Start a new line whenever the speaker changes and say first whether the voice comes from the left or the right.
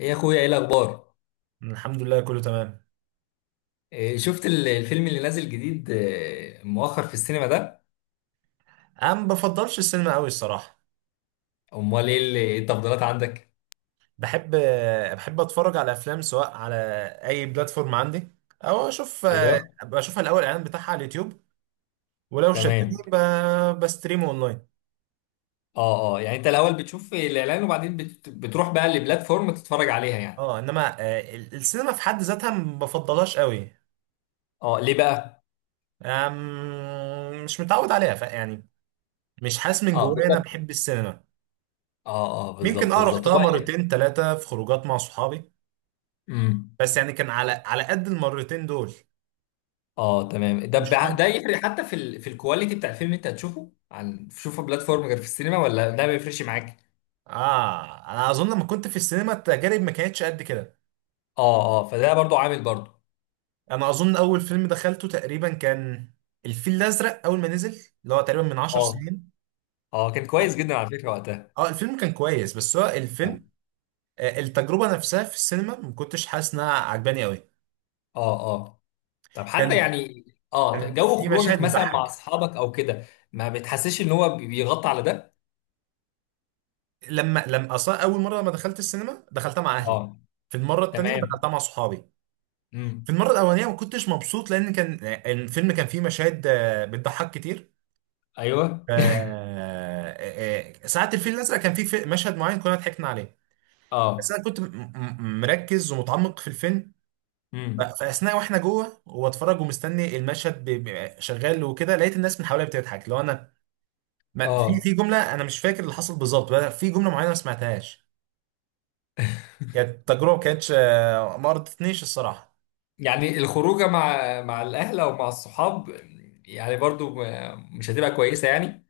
left: ايه يا اخويا، ايه الاخبار؟
right: الحمد لله، كله تمام.
left: إيه، شفت الفيلم اللي نازل جديد، مؤخر في السينما ده؟
right: انا ما بفضلش السينما قوي الصراحه.
left: امال ايه إيه التفضيلات عندك؟
right: بحب بحب اتفرج على افلام سواء على اي بلاتفورم عندي. او اشوف،
left: ايوه.
right: ابقى اشوف الاول الاعلان بتاعها على اليوتيوب. ولو
left: تمام.
right: شدني بستريمه اونلاين.
left: اه، اه، يعني انت الاول بتشوف الاعلان وبعدين بتروح بقى لبلاتفورم تتفرج عليها يعني.
right: اه انما السينما في حد ذاتها ما بفضلهاش قوي.
left: اه، ليه بقى؟
right: مش متعود عليها يعني مش حاسس من
left: اه،
right: جوايا انا
left: بالظبط.
right: بحب السينما.
left: اه، اه،
right: ممكن
left: بالظبط بالظبط
right: رحتها
left: هو.
right: مرتين ثلاثه في خروجات مع صحابي.
left: امم.
right: بس يعني كان على قد المرتين دول.
left: اه، تمام.
right: مش،
left: ده يفرق حتى في في الكواليتي بتاع الفيلم اللي انت هتشوفه عن تشوفه بلاتفورم غير في السينما، ولا ده ما بيفرقش معاك؟
right: اه انا اظن لما كنت في السينما التجارب ما كانتش قد كده.
left: اه، اه، فده برضو عامل برضو.
right: انا اظن اول فيلم دخلته تقريبا كان الفيل الازرق اول ما نزل، اللي هو تقريبا من 10
left: اه،
right: سنين.
left: اه، كان كويس
right: اه،
left: جدا على فكرة وقتها.
right: الفيلم كان كويس، بس هو الفيلم التجربه نفسها في السينما ما كنتش حاسس انها عجباني قوي.
left: اه، اه، طب حتى
right: كان
left: يعني، اه،
right: كان
left: جو
right: في
left: خروجك
right: مشاهد
left: مثلا مع
right: بتضحك.
left: اصحابك او كده، ما بتحسش ان هو بيغطي على ده؟
right: لما اصلا اول مره لما دخلت السينما دخلتها مع اهلي.
left: اه،
right: في المره التانيه
left: تمام.
right: دخلتها مع صحابي.
left: امم.
right: في المره الاولانيه ما كنتش مبسوط، لان كان الفيلم كان فيه مشاهد بتضحك كتير.
left: ايوه.
right: ف ساعة الفيل الأزرق كان مشهد معين كنا ضحكنا عليه. بس
left: اه.
right: أنا كنت مركز ومتعمق في الفيلم.
left: امم.
right: فأثناء وإحنا جوه وبتفرج ومستني المشهد شغال وكده، لقيت الناس من حواليا بتضحك لو أنا ما في
left: اه،
right: في جملة. أنا مش فاكر اللي حصل بالظبط، بقى في جملة معينة ما سمعتهاش. كانت تجربة ما كانتش ما رضتنيش الصراحة.
left: يعني الخروجه مع الاهل او مع الصحاب، يعني برضو مش هتبقى كويسه يعني.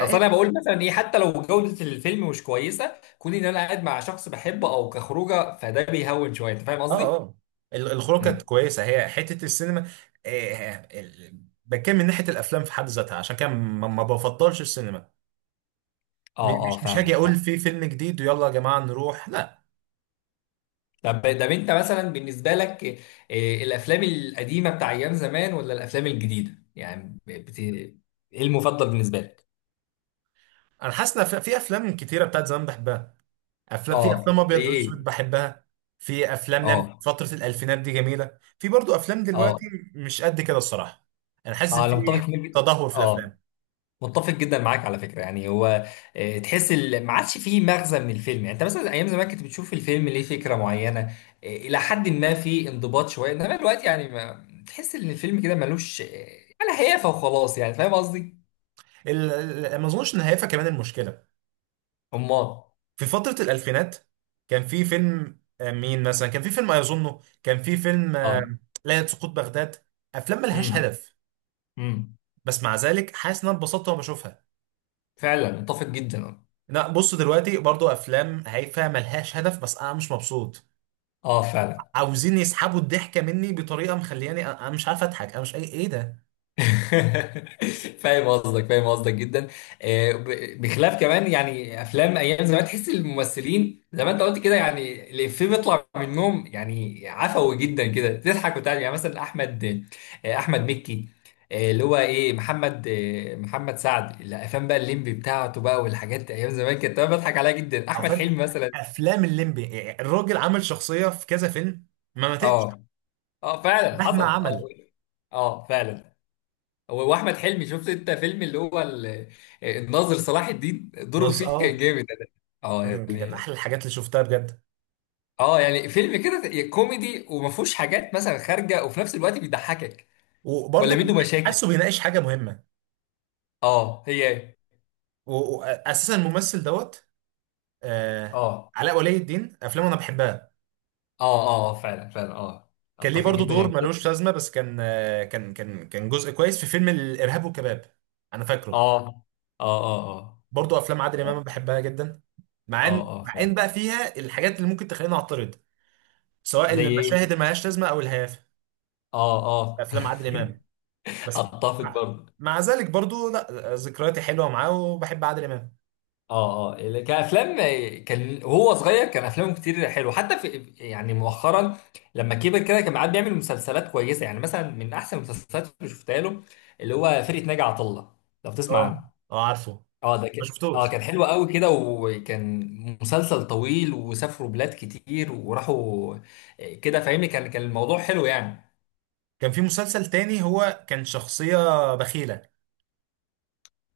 left: اصل انا بقول مثلا ايه، حتى لو جوده الفيلم مش كويسه، كون ان انا قاعد مع شخص بحبه او كخروجه فده بيهون شويه، انت فاهم
right: آه،
left: قصدي؟
right: آه. الخروج كانت
left: امم.
right: كويسة، هي حتة السينما. آه، آه، ال- بتكلم من ناحية الأفلام في حد ذاتها، عشان كده ما بفضلش السينما.
left: اه، اه،
right: مش هاجي
left: فاهمك.
right: اقول في فيلم جديد ويلا يا جماعه نروح، لا.
left: طب، طب، انت مثلا بالنسبه لك، الافلام القديمه بتاع ايام زمان ولا الافلام الجديده، يعني ايه المفضل بالنسبه لك؟
right: انا حاسس ان في افلام كتيره بتاعت زمان بحبها. افلام، في
left: اه،
right: افلام
left: زي
right: ابيض واسود
left: ايه؟
right: بحبها. في افلام لم
left: اه.
right: فتره الالفينات دي جميله. في برضو افلام
left: اه.
right: دلوقتي، مش قد كده الصراحه. انا حاسس إن
left: اه،
right: في
left: انا متفق جدا-
right: تدهور في
left: اه،
right: الافلام.
left: متفق جدا معاك على فكره. يعني هو، تحس ما عادش فيه مغزى من الفيلم، يعني انت مثلا ايام زمان كنت بتشوف الفيلم ليه فكره معينه، الى حد ما في انضباط شويه، انما دلوقتي يعني ما... تحس ان الفيلم كده ملوش ولا هيافه وخلاص، يعني فاهم قصدي.
right: ال- ما اظنش ان هيفا كمان المشكله.
left: امال.
right: في فتره الالفينات كان في فيلم مين مثلا، كان في فيلم اظنه كان في فيلم
left: اه.
right: ليله سقوط بغداد، افلام ملهاش هدف.
left: امم.
right: بس مع ذلك حاسس ان انا اتبسطت وانا بشوفها.
left: فعلا اتفق جدا.
right: لا بص، دلوقتي برضو افلام هايفه ملهاش هدف، بس انا مش مبسوط.
left: اه، فعلا.
right: عاوزين يسحبوا الضحكه مني بطريقه مخلياني أنا مش عارف اضحك. انا مش، اي، ايه ده؟
left: فاهم قصدك، فاهم قصدك جدا. بخلاف كمان يعني افلام ايام زمان تحس الممثلين زي ما انت قلت كده، يعني الافيه بيطلع منهم يعني عفوي جدا كده، تضحك وتعمل يعني، مثلا احمد، احمد مكي، اللي هو ايه محمد، محمد سعد، الافلام بقى الليمبي بتاعته بقى والحاجات ايام زمان كانت أنا بضحك عليها جدا،
right: او
left: احمد
right: فاهم.
left: حلمي مثلا.
right: افلام الليمبي، يعني الراجل عمل شخصيه في كذا فيلم ما ماتتش
left: اه، اه، فعلا حصل
right: مهما
left: اه.
right: عمل.
left: اه، فعلا. هو واحمد حلمي، شفت انت فيلم اللي هو الناظر صلاح الدين، دوره فيه كان
right: اه،
left: جامد ده. اه
right: كان
left: يعني.
right: احلى الحاجات اللي شفتها بجد.
left: اه، يعني فيلم كده كوميدي وما فيهوش حاجات مثلا خارجه، وفي نفس الوقت بيضحكك، ولا
right: وبرضو كان
left: منه مشاكل.
right: حاسه بيناقش حاجه مهمه،
left: اه، هي.
right: واساسا الممثل دوت آه،
left: اه،
right: علاء ولي الدين افلامه انا بحبها.
left: اه، اه، فعلا فعلا اه.
right: كان ليه
left: اتفق
right: برضو
left: جدا
right: دور
left: يعني.
right: ملوش لازمه، بس كان جزء كويس في فيلم الارهاب والكباب. انا فاكره.
left: اه، اه، اه،
right: برضو افلام عادل
left: اه،
right: امام أنا بحبها جدا، مع
left: اه،
right: ان
left: اه،
right: مع ان
left: فعلا.
right: بقى فيها الحاجات اللي ممكن تخليني اعترض، سواء
left: زي ايه؟
right: المشاهد اللي ملهاش لازمه او الهيافه
left: اه،
right: في
left: اه.
right: افلام عادل امام. بس،
left: اتفق
right: مع,
left: برضه.
right: مع ذلك برضو، لا، ذكرياتي حلوه معاه وبحب عادل امام.
left: اه، اه، كافلام، كان وهو صغير كان افلامه كتير حلو، حتى في يعني مؤخرا، لما كبر كده كان قاعد بيعمل مسلسلات كويسه. يعني مثلا من احسن المسلسلات اللي شفتها له، اللي هو فرقه ناجي عطا الله، لو بتسمع
right: اه،
left: عنه.
right: اه، عارفه.
left: اه، ده
right: ما
left: كان، اه،
right: شفتوش.
left: كان حلو قوي كده، وكان مسلسل طويل وسافروا بلاد كتير وراحوا، كده فاهمني، كان الموضوع حلو يعني.
right: كان في مسلسل تاني هو كان شخصيه بخيله،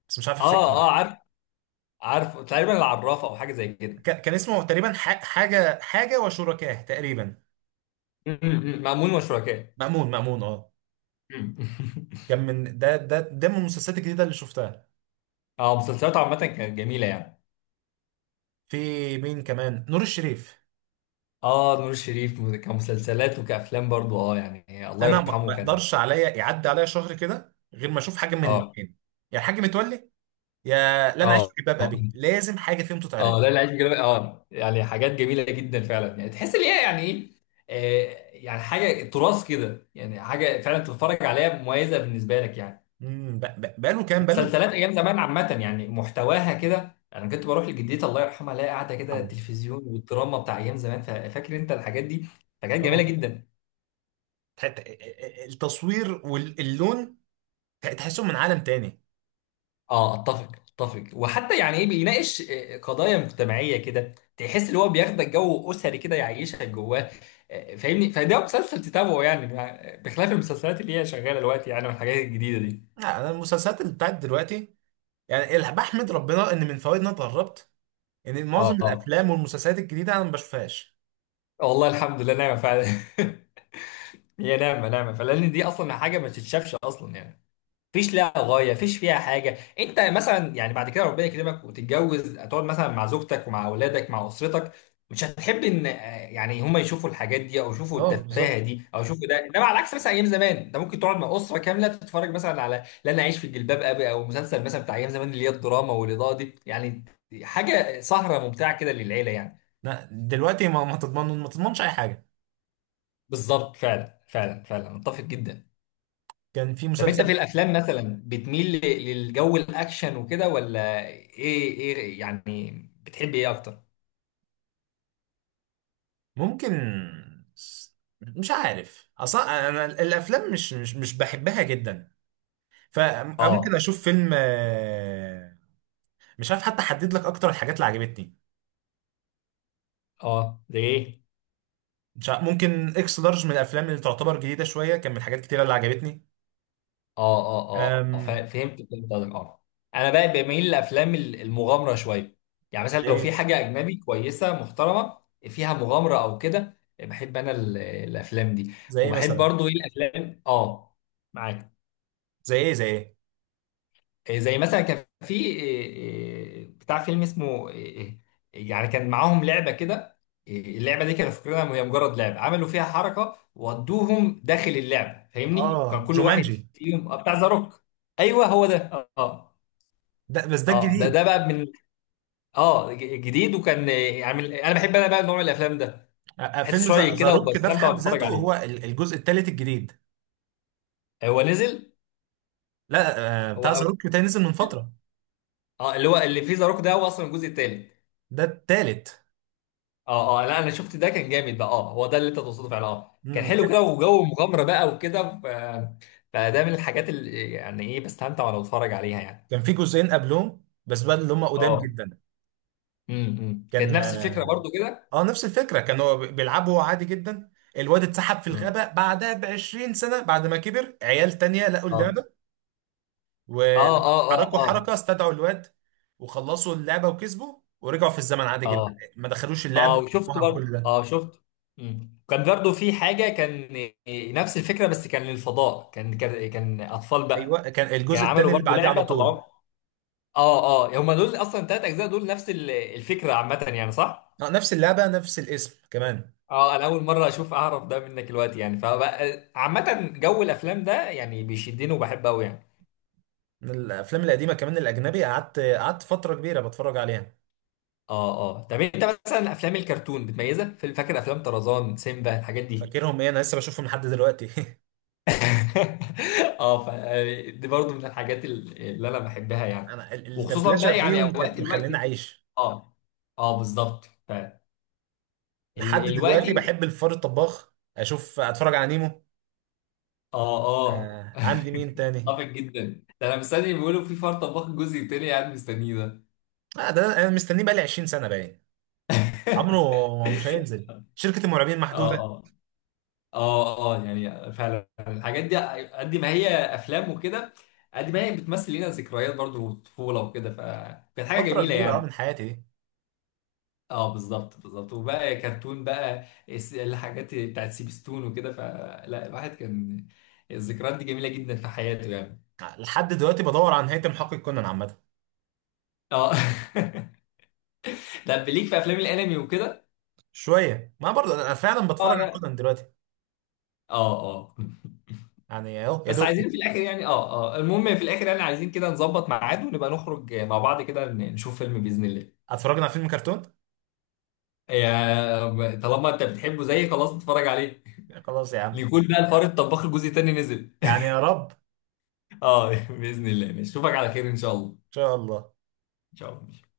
right: بس مش عارف افتكر.
left: اه، اه، عارف، عارف تقريبا العرافه او حاجه زي كده.
right: كان اسمه تقريبا حاجه وشركاه تقريبا.
left: م- م- م. مأمون وشركاه.
right: مأمون، مأمون، اه.
left: م- م.
right: كان من ده، من المسلسلات الجديدة اللي شفتها.
left: اه، مسلسلاته عامه كانت جميله يعني.
right: في مين كمان؟ نور الشريف.
left: اه، نور الشريف كمسلسلات وكافلام برضو، اه يعني الله
right: انا ما
left: يرحمه كان.
right: اقدرش عليا يعدي عليا شهر كده غير ما اشوف حاجة من
left: اه،
right: الاثنين. يا الحاج متولي، يا لا انا عايش في
left: اه،
right: جلباب
left: اه.
right: ابي، لازم حاجة فيهم
left: اه،
right: تتعرض.
left: لا، العيش بجلبه، اه يعني حاجات جميله جدا فعلا، يعني تحس ان هي يعني ايه، يعني حاجه تراث كده، يعني حاجه فعلا تتفرج عليها مميزه بالنسبه لك يعني.
right: امم، بقاله كام، بقاله.
left: مسلسلات ايام زمان عامه يعني محتواها كده، انا كنت بروح لجدتي الله يرحمها الاقي قاعده كده
right: عم.
left: التلفزيون والدراما بتاع ايام زمان، فاكر انت الحاجات دي. فكانت جميله
right: اه،
left: جدا.
right: ت- ت- التصوير واللون، تحسهم من عالم تاني.
left: اه، اتفق. اتفق، وحتى يعني ايه بيناقش قضايا مجتمعيه كده، تحس اللي هو بياخدك جو اسري كده، يعيشك جواه، فاهمني، فده مسلسل تتابعه يعني، بخلاف المسلسلات اللي هي شغاله دلوقتي يعني والحاجات الجديده دي.
right: لا، انا المسلسلات اللي بتاعت دلوقتي، يعني بحمد ربنا ان من فوائد إن انا اتغربت ان معظم
left: اه،
right: الافلام والمسلسلات الجديدة انا ما بشوفهاش.
left: والله الحمد لله نعمه فعلا. هي نعمه نعمه، فلان دي اصلا حاجه ما تتشافش اصلا يعني، مفيش لها غايه، مفيش فيها حاجه. انت مثلا يعني بعد كده ربنا يكرمك وتتجوز هتقعد مثلا مع زوجتك ومع اولادك مع اسرتك، مش هتحب ان يعني هم يشوفوا الحاجات دي او يشوفوا
right: اه
left: التفاهه
right: بالظبط.
left: دي او يشوفوا ده، انما على عكس مثلا ايام زمان انت ممكن تقعد مع اسره كامله تتفرج مثلا على لن اعيش في جلباب ابي، او مسلسل مثلا بتاع ايام زمان اللي هي الدراما والاضاءه دي، يعني حاجه سهره ممتعه كده للعيله يعني.
right: لا دلوقتي، ما ما تضمن ما تضمنش اي حاجه.
left: بالظبط، فعلا فعلا فعلا، متفق جدا.
right: كان في
left: طب انت في
right: مسلسل.
left: الافلام مثلا بتميل للجو الاكشن وكده ولا ايه، ايه يعني، بتحب ايه اكتر؟
right: ممكن، س- مش عارف اصلا، انا الافلام مش بحبها جدا. فممكن
left: اه،
right: اشوف فيلم مش عارف، حتى احدد لك اكتر الحاجات اللي عجبتني.
left: اه، ده ايه؟
right: مش عارف، ممكن اكس لارج من الافلام اللي تعتبر جديده شويه، كان من الحاجات كتيره اللي عجبتني.
left: اه، اه، اه،
right: أم...
left: فهمت، فهمت قصدك اه. انا بقى بميل لافلام المغامره شويه، يعني مثلا
right: زي
left: لو في
right: ايه؟
left: حاجه اجنبي كويسه محترمه فيها مغامره او كده بحب انا الافلام دي،
right: زي ايه
left: وبحب
right: مثلا؟
left: برضو ايه الافلام اه، معاك.
right: زي ايه؟ زي ايه؟
left: زي مثلا كان في إيه، إيه، بتاع فيلم اسمه إيه، إيه، يعني كان معاهم لعبه كده، اللعبه دي كانوا فاكرينها هي مجرد لعبه، عملوا فيها حركه ودوهم داخل اللعبه، فاهمني، كان
right: اه،
left: كل واحد
right: جومانجي.
left: فيهم بتاع ذا روك. ايوه، هو ده. اه.
right: ده بس ده
left: اه، ده
right: الجديد.
left: ده بقى من، اه جديد، وكان انا بحب، انا بقى نوع من الافلام ده، بحس
right: فيلم
left: شويه
right: ذا
left: كده
right: روك ده في
left: وبستمتع
right: حد
left: وانا بتفرج
right: ذاته هو
left: عليه.
right: الجزء الثالث الجديد.
left: هو نزل؟
right: لا،
left: هو
right: بتاع ذا
left: أو-
right: روك ده نزل من فتره.
left: اه، اللي هو اللي فيه ذا روك ده هو اصلا الجزء الثالث.
right: ده التالت.
left: اه، اه، لا انا شفت ده، كان جامد بقى. اه، هو ده اللي انت تقصده فعلا، اه كان
right: مم،
left: حلو
right: ك-
left: كده وجو مغامره بقى وكده فده من الحاجات اللي يعني ايه بستمتع وانا بتفرج عليها يعني.
right: كان في جزئين قبلهم، بس بقى اللي هم قدام
left: اه،
right: جدا.
left: امم، كانت
right: كان
left: نفس الفكره برضو كده.
right: نفس الفكره، كان هو بيلعبه هو عادي جدا. الواد اتسحب في
left: امم.
right: الغابه، بعدها ب 20 سنه بعد ما كبر عيال تانية لقوا
left: اه،
right: اللعبه. ولما
left: اه، اه، اه،
right: حركوا حركه
left: اه،
right: استدعوا الواد، وخلصوا اللعبه وكسبوا ورجعوا في الزمن عادي جدا،
left: اه،
right: ما دخلوش
left: اه،
right: اللعبه
left: وشفته
right: وكل
left: برضو،
right: ده.
left: اه شفته. امم، كان برضو في حاجه كان، نفس الفكره، بس كان للفضاء، كان اطفال بقى،
right: ايوه، كان
left: كان
right: الجزء التاني
left: عملوا
right: اللي
left: برضو
right: بعديه على
left: لعبه
right: طول
left: طلعوها. اه، اه، هم دول اصلا 3 اجزاء دول نفس الفكره عامه يعني، صح؟
right: نفس اللعبه، نفس الاسم كمان.
left: اه، انا اول مره اشوف، اعرف ده منك دلوقتي يعني، فبقى عامه جو الافلام ده يعني بيشدني وبحبه قوي يعني.
right: من الافلام القديمه كمان الاجنبي، قعدت فتره كبيره بتفرج عليها.
left: اه، اه، طب انت مثلا افلام الكرتون بتميزها، في فاكر افلام طرزان، سيمبا، الحاجات دي؟
right: فاكرهم؟ ايه، انا لسه بشوفهم لحد دلوقتي.
left: اه ف، دي برضو من الحاجات اللي انا بحبها يعني،
right: انا
left: وخصوصا
right: الدبلجه
left: بقى يعني
right: فيهم
left: اوقات
right: كانت مخليني
left: دلوقتي.
right: عايش
left: اه. اه، بالظبط ف
right: لحد دلوقتي.
left: دلوقتي.
right: بحب الفار الطباخ، اشوف، اتفرج على نيمو.
left: اه. اه.
right: آه، عندي مين تاني؟
left: اتفق جدا، ده انا مستني بيقولوا في فرط طباخ الجزء التاني، قاعد مستنيه ده.
right: آه، ده انا مستنيه بقالي 20 سنه باين. عمره مش هينزل، شركه المرعبين
left: اه،
right: محدوده.
left: اه، اه، اه، يعني فعلا الحاجات دي قد ما هي افلام وكده، قد ما هي بتمثل لنا ذكريات برضو وطفوله وكده، فكانت حاجه
right: فتره
left: جميله
right: كبيره، اه، من
left: يعني.
right: حياتي دي.
left: اه، بالظبط بالظبط، وبقى كرتون بقى الحاجات بتاعت سيبستون وكده، فلا الواحد كان الذكريات دي جميله جدا في حياته يعني.
right: لحد دلوقتي بدور عن نهايه محقق كونان عامه.
left: اه. طب ليك في افلام الانمي وكده؟
right: شويه، ما برضه انا فعلا
left: اه،
right: بتفرج على
left: لا.
right: كونان دلوقتي.
left: اه. اه.
right: يعني اهو يا
left: بس
right: دوب.
left: عايزين في الاخر يعني، اه، اه، المهم في الاخر يعني عايزين كده نظبط ميعاد ونبقى نخرج مع بعض كده نشوف فيلم باذن الله.
right: اتفرجنا على فيلم كرتون.
left: يا طالما انت بتحبه زيي، خلاص اتفرج عليه،
right: خلاص يا عم.
left: ليكون بقى الفار الطباخ الجزء التاني نزل.
right: يعني يا رب ان
left: اه، باذن الله، ماشي، اشوفك على خير ان شاء الله.
right: شاء الله.
left: ان شاء الله.